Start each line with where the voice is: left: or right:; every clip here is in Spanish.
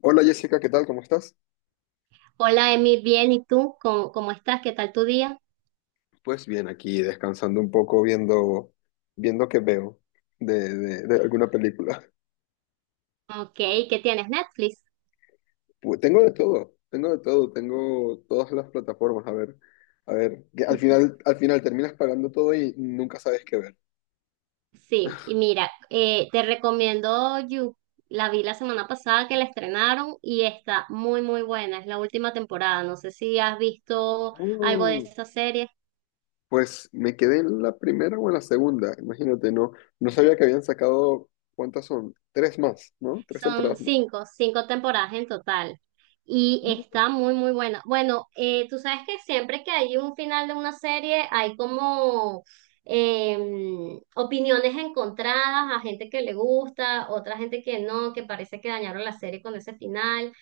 left: Hola Jessica, ¿qué tal? ¿Cómo estás?
right: Hola, Emi, bien, ¿y tú? ¿Cómo estás? ¿Qué tal tu día?
left: Pues bien, aquí descansando un poco, viendo qué veo de alguna película.
right: Ok, ¿qué tienes? Netflix.
left: Pues tengo de todo, tengo de todo, tengo todas las plataformas. A ver, que al final terminas pagando todo y nunca sabes qué ver.
right: Sí, y mira, te recomiendo You. La vi la semana pasada que la estrenaron y está muy, muy buena. Es la última temporada. No sé si has visto algo de
left: Mm,
right: esa serie.
left: pues me quedé en la primera o en la segunda, imagínate, no sabía que habían sacado, ¿cuántas son? Tres más, ¿no? Tres
right: Son
left: temporadas más.
right: cinco temporadas en total. Y está muy, muy buena. Bueno, tú sabes que siempre que hay un final de una serie hay como opiniones encontradas, a gente que le gusta, otra gente que no, que parece que dañaron la serie con ese final.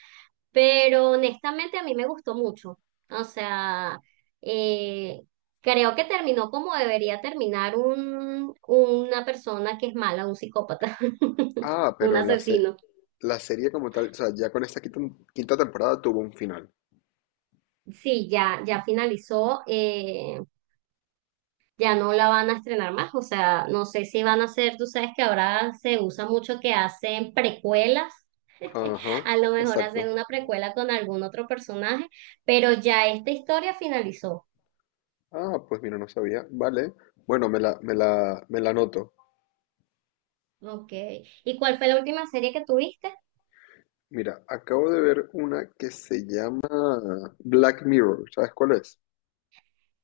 right: Pero honestamente a mí me gustó mucho. O sea, eh, creo que terminó como debería terminar una persona que es mala, un psicópata,
left: Ah,
right: un
left: pero
right: asesino.
left: la serie como tal, o sea, ya con esta quinta temporada tuvo un final.
right: Sí, ya finalizó, ya no la van a estrenar más, o sea, no sé si van a hacer, tú sabes que ahora se usa mucho que hacen precuelas,
left: Ajá,
right: a lo mejor
left: exacto.
right: hacen una precuela con algún otro personaje, pero ya esta historia finalizó.
left: Ah, pues mira, no sabía. Vale. Bueno, me la anoto.
right: Ok, ¿y cuál fue la última serie que tuviste?
left: Mira, acabo de ver una que se llama Black Mirror. ¿Sabes cuál es?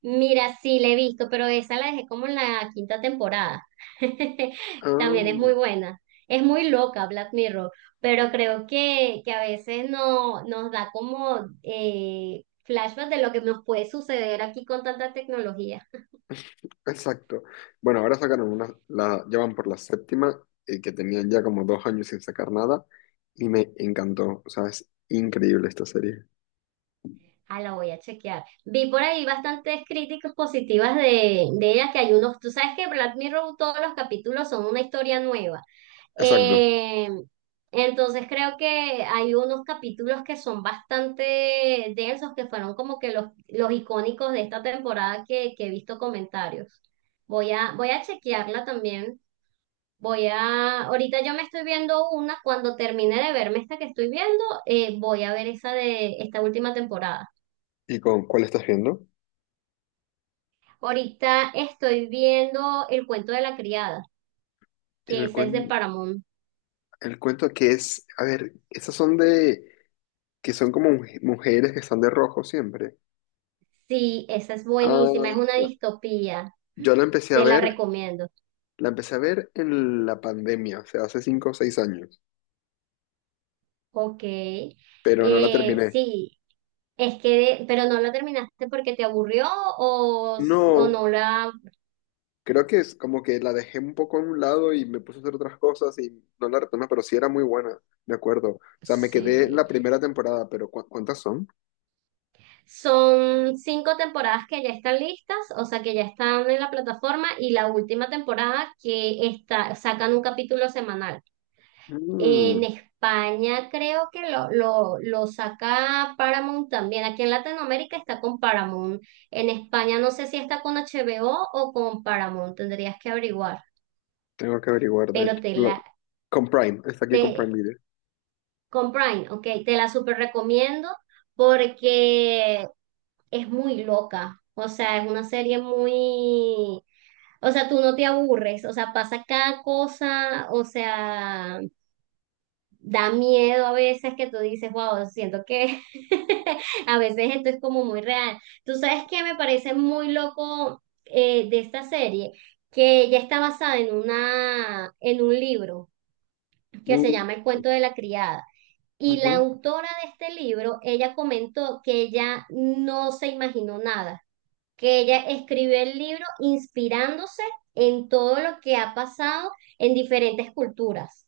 right: Mira, sí, la he visto, pero esa la dejé como en la quinta temporada. También es muy
left: Ah,
right: buena. Es muy loca Black Mirror, pero creo que a veces no, nos da como flashbacks de lo que nos puede suceder aquí con tanta tecnología.
left: exacto. Bueno, ahora sacaron una, la, ya van por la séptima, que tenían ya como 2 años sin sacar nada, y me encantó. O sea, es increíble esta serie.
right: Ah, la voy a chequear. Vi por ahí bastantes críticas positivas de ella, que hay unos, tú sabes que Black Mirror todos los capítulos son una historia nueva.
left: Exacto.
right: Eh, entonces creo que hay unos capítulos que son bastante densos, que fueron como que los icónicos de esta temporada que he visto comentarios. Voy a chequearla también. Ahorita yo me estoy viendo una, cuando termine de verme esta que estoy viendo, voy a ver esa de esta última temporada.
left: ¿Y con cuál estás viendo?
right: Ahorita estoy viendo El cuento de la criada, que
left: El,
right: esa es de
left: cuen-
right: Paramount.
left: el cuento que es, a ver, esas son que son como mujeres que están de rojo siempre.
right: Sí, esa es buenísima, es
left: Ah,
right: una distopía.
left: yo la empecé a
right: Te la
left: ver,
right: recomiendo.
left: la empecé a ver en la pandemia, o sea, hace 5 o 6 años,
right: Ok.
left: pero no la terminé.
right: Sí, es que, pero no la terminaste porque te aburrió o
left: No,
right: no la...
left: creo que es como que la dejé un poco a un lado y me puse a hacer otras cosas y no la retomé, pero sí era muy buena, me acuerdo. O sea, me quedé en
right: Sí.
left: la primera temporada, pero ¿cuántas son?
right: Son cinco temporadas que ya están listas, o sea, que ya están en la plataforma y la última temporada que está, sacan un capítulo semanal. En
left: Mm,
right: España creo que lo saca Paramount también. Aquí en Latinoamérica está con Paramount. En España no sé si está con HBO o con Paramount. Tendrías que averiguar.
left: Tengo que averiguar, de
right: Pero
left: hecho. Con Prime, está aquí con
right: te,
left: Prime Video.
right: con Prime, ok, te la super recomiendo porque es muy loca. O sea, es una serie muy, o sea, tú no te aburres. O sea, pasa cada cosa. O sea, da miedo a veces que tú dices, wow, siento que a veces esto es como muy real. Tú sabes que me parece muy loco de esta serie, que ya está basada en un libro que se
left: Mm,
right: llama El cuento de la criada. Y la
left: ujú.
right: autora de este libro, ella comentó que ella no se imaginó nada, que ella escribió el libro inspirándose en todo lo que ha pasado en diferentes culturas.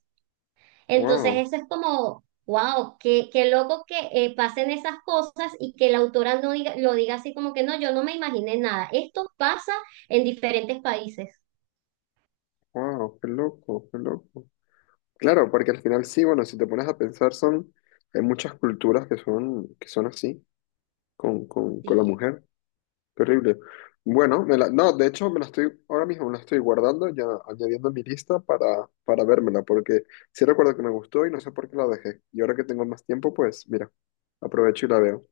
right: Entonces,
left: Wow,
right: eso es como, wow, qué loco que pasen esas cosas y que la autora no diga, lo diga así como que no, yo no me imaginé nada. Esto pasa en diferentes países.
left: wow, qué loco, qué loco. Claro, porque al final sí, bueno, si te pones a pensar, hay muchas culturas que son, así, con la mujer. Terrible. Bueno, no, de hecho ahora mismo me la estoy guardando, ya añadiendo a mi lista para vérmela, porque sí recuerdo que me gustó y no sé por qué la dejé. Y ahora que tengo más tiempo, pues mira, aprovecho y la veo.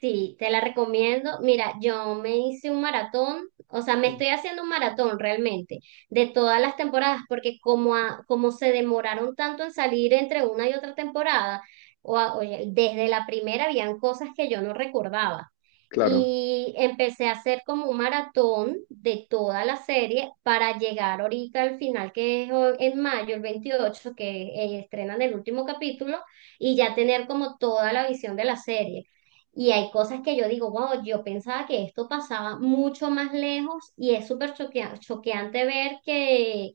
right: Sí, te la recomiendo. Mira, yo me hice un maratón, o sea, me estoy haciendo un maratón realmente de todas las temporadas, porque como, como se demoraron tanto en salir entre una y otra temporada, oye, desde la primera habían cosas que yo no recordaba.
left: Claro.
right: Y empecé a hacer como un maratón de toda la serie para llegar ahorita al final, que es en mayo, el 28 que estrenan el último capítulo, y ya tener como toda la visión de la serie. Y hay cosas que yo digo, wow, yo pensaba que esto pasaba mucho más lejos y es súper choqueante ver que,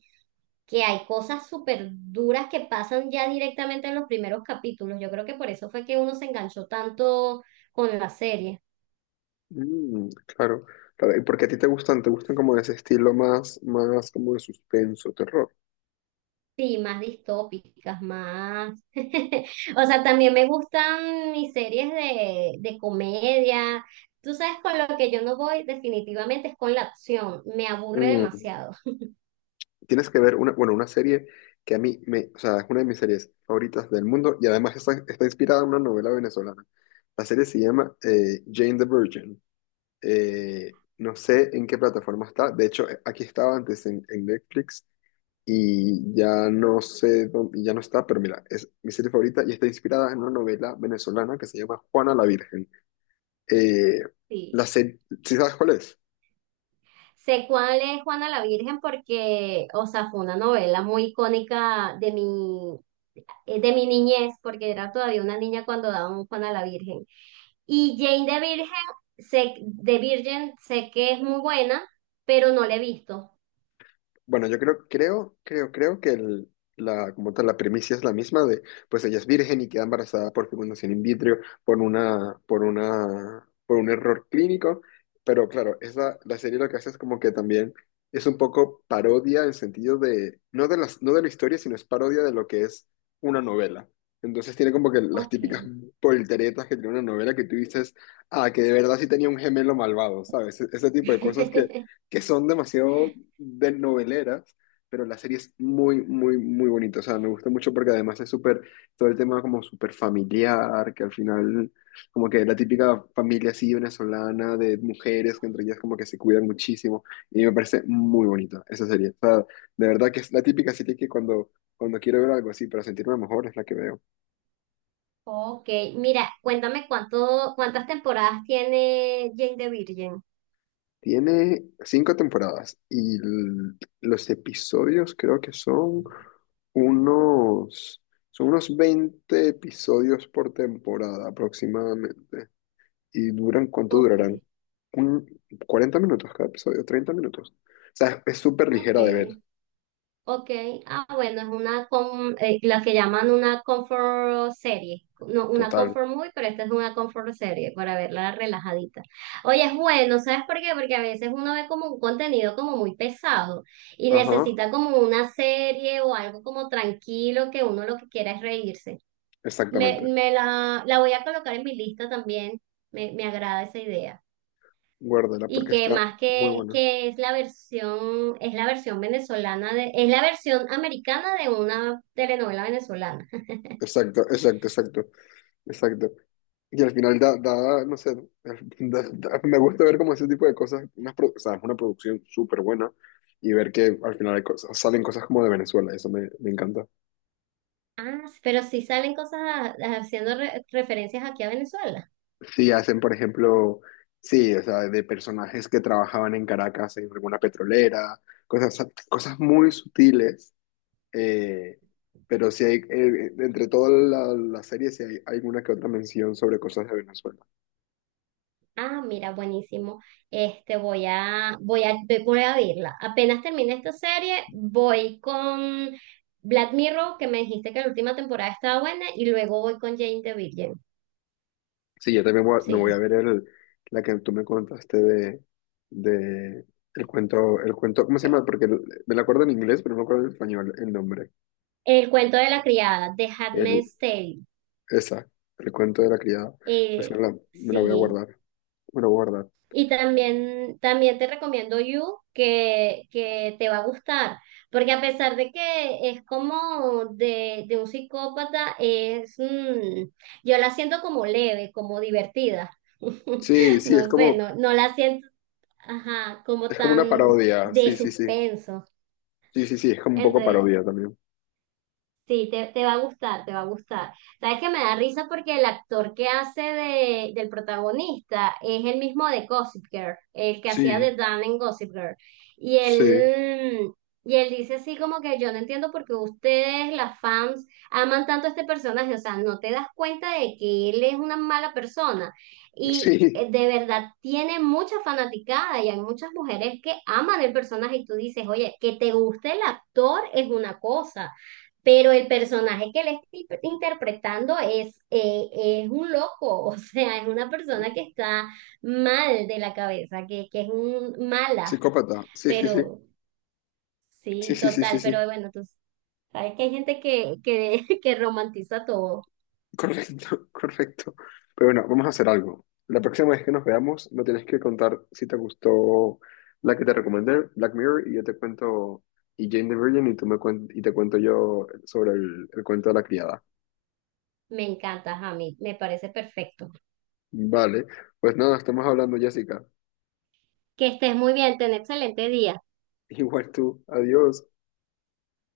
right: que hay cosas súper duras que pasan ya directamente en los primeros capítulos. Yo creo que por eso fue que uno se enganchó tanto con la serie.
left: Mm, claro, claro. ¿Y porque a ti te gustan? ¿Te gustan como de ese estilo más como de suspenso, terror?
right: Sí, más distópicas, más. O sea, también me gustan mis series de comedia. Tú sabes, con lo que yo no voy definitivamente es con la acción. Me aburre
left: Mm.
right: demasiado.
left: Tienes que ver bueno, una serie que o sea, es una de mis series favoritas del mundo y además está inspirada en una novela venezolana. La serie se llama Jane the Virgin. No sé en qué plataforma está. De hecho, aquí estaba antes en Netflix y ya no sé dónde, ya no está, pero mira, es mi serie favorita y está inspirada en una novela venezolana que se llama Juana la Virgen. Eh,
right: Sí.
left: la serie, ¿sí sabes cuál es?
right: Sé cuál es Juana la Virgen porque, o sea, fue una novela muy icónica de mi niñez, porque era todavía una niña cuando daban Juana la Virgen. Y Jane de Virgen, sé que es muy buena, pero no la he visto.
left: Bueno, yo creo que como tal, la premisa es la misma de, pues ella es virgen y queda embarazada por fecundación in vitro por un error clínico, pero claro, la serie lo que hace es como que también es un poco parodia en sentido de, no de las, no de la historia, sino es parodia de lo que es una novela. Entonces tiene como que las
right: Ok.
left: típicas polteretas que tiene una novela que tú dices, ah, que de verdad sí tenía un gemelo malvado, ¿sabes? Ese tipo de cosas que son demasiado de noveleras, pero la serie es muy, muy, muy bonita. O sea, me gusta mucho porque además es súper, todo el tema como súper familiar, que al final, como que la típica familia así venezolana de mujeres, que entre ellas como que se cuidan muchísimo. Y me parece muy bonita esa serie. O sea, de verdad que es la típica serie que cuando quiero ver algo así para sentirme mejor es la que veo.
right: Ok, mira, cuéntame cuántas temporadas tiene Jane de Virgen.
left: Tiene cinco temporadas y los episodios creo que son unos, son unos 20 episodios por temporada aproximadamente. ¿Y duran cuánto
right: Ok.
left: durarán? Un, 40 minutos cada episodio, 30 minutos. O sea, es súper
right: Ok.
left: ligera de ver,
right: Ok, ah bueno, es la que llaman una comfort serie, no, una
left: total.
right: comfort movie, pero esta es una comfort serie para verla relajadita. Oye, es bueno, ¿sabes por qué? Porque a veces uno ve como un contenido como muy pesado y
left: Ajá,
right: necesita como una serie o algo como tranquilo que uno lo que quiera es reírse. Me,
left: exactamente.
right: me la, la voy a colocar en mi lista también, me agrada esa idea.
left: Guárdala
right: Y
left: porque
right: que
left: está
right: más
left: muy
right: que,
left: buena.
right: que es la versión venezolana de, es la versión americana de una telenovela venezolana.
left: Exacto, exacto, exacto, exacto. Y al final no sé, me gusta ver como ese tipo de cosas, o sea, es una producción súper buena y ver que al final salen cosas como de Venezuela, eso me encanta.
right: Ah, pero sí salen cosas haciendo referencias aquí a Venezuela.
left: Sí, hacen, por ejemplo, sí, o sea, de personajes que trabajaban en Caracas en alguna petrolera, cosas, cosas muy sutiles, eh, pero sí entre toda la serie sí hay alguna que otra mención sobre cosas de Venezuela.
right: Ah, mira, buenísimo. Este, voy a verla. Apenas termine esta serie, voy con Black Mirror, que me dijiste que la última temporada estaba buena, y luego voy con Jane the Virgin.
left: Sí, yo también me voy a
right: Sí.
left: ver la que tú me contaste de, el cuento, ¿cómo se
right: Eh,
left: llama? Porque me la acuerdo en inglés, pero no me acuerdo en español el nombre.
right: El cuento de la criada, de
left: El,
right: Handmaid's Tale.
left: esa, el cuento de la criada. Pues me
right: Eh,
left: la, me la voy a
right: sí.
left: guardar. Me la voy a guardar.
right: Y también te recomiendo You, que te va a gustar, porque a pesar de que es como de un psicópata, yo la siento como leve, como divertida.
left: Sí, sí, es
right: No sé,
left: como,
right: no la siento, ajá, como
left: es como una
right: tan
left: parodia.
right: de
left: Sí, sí, sí.
right: suspenso.
left: Sí, sí, sí, es como un poco
right: Entonces,
left: parodia también.
right: sí, te va a gustar, te va a gustar. Sabes que me da risa porque el actor que hace del protagonista es el mismo de Gossip Girl, el que hacía
left: Sí,
right: de Dan en Gossip Girl. Y
left: sí.
right: él, y él dice así como que yo no entiendo por qué ustedes, las fans, aman tanto a este personaje. O sea, no te das cuenta de que él es una mala persona. Y
left: Sí,
right: de verdad tiene mucha fanaticada y hay muchas mujeres que aman el personaje y tú dices, oye, que te guste el actor es una cosa pero el personaje que él está interpretando es un loco, o sea, es una persona que está mal de la cabeza, que es un mala,
left: psicópata. Sí, sí, sí.
right: pero
left: Sí,
right: sí,
left: sí, sí, sí,
right: total, pero
left: sí.
right: bueno, tú sabes que hay gente que romantiza todo.
left: Correcto, correcto. Pero bueno, vamos a hacer algo. La próxima vez que nos veamos, me tienes que contar si te gustó la que te recomendé, Black Mirror, y yo te cuento, y Jane the Virgin, y y te cuento yo sobre el cuento de la criada.
right: Me encanta, Jamie, me parece perfecto.
left: Vale, pues nada, estamos hablando, Jessica.
right: Que estés muy bien, ten excelente día.
left: Igual tú, adiós.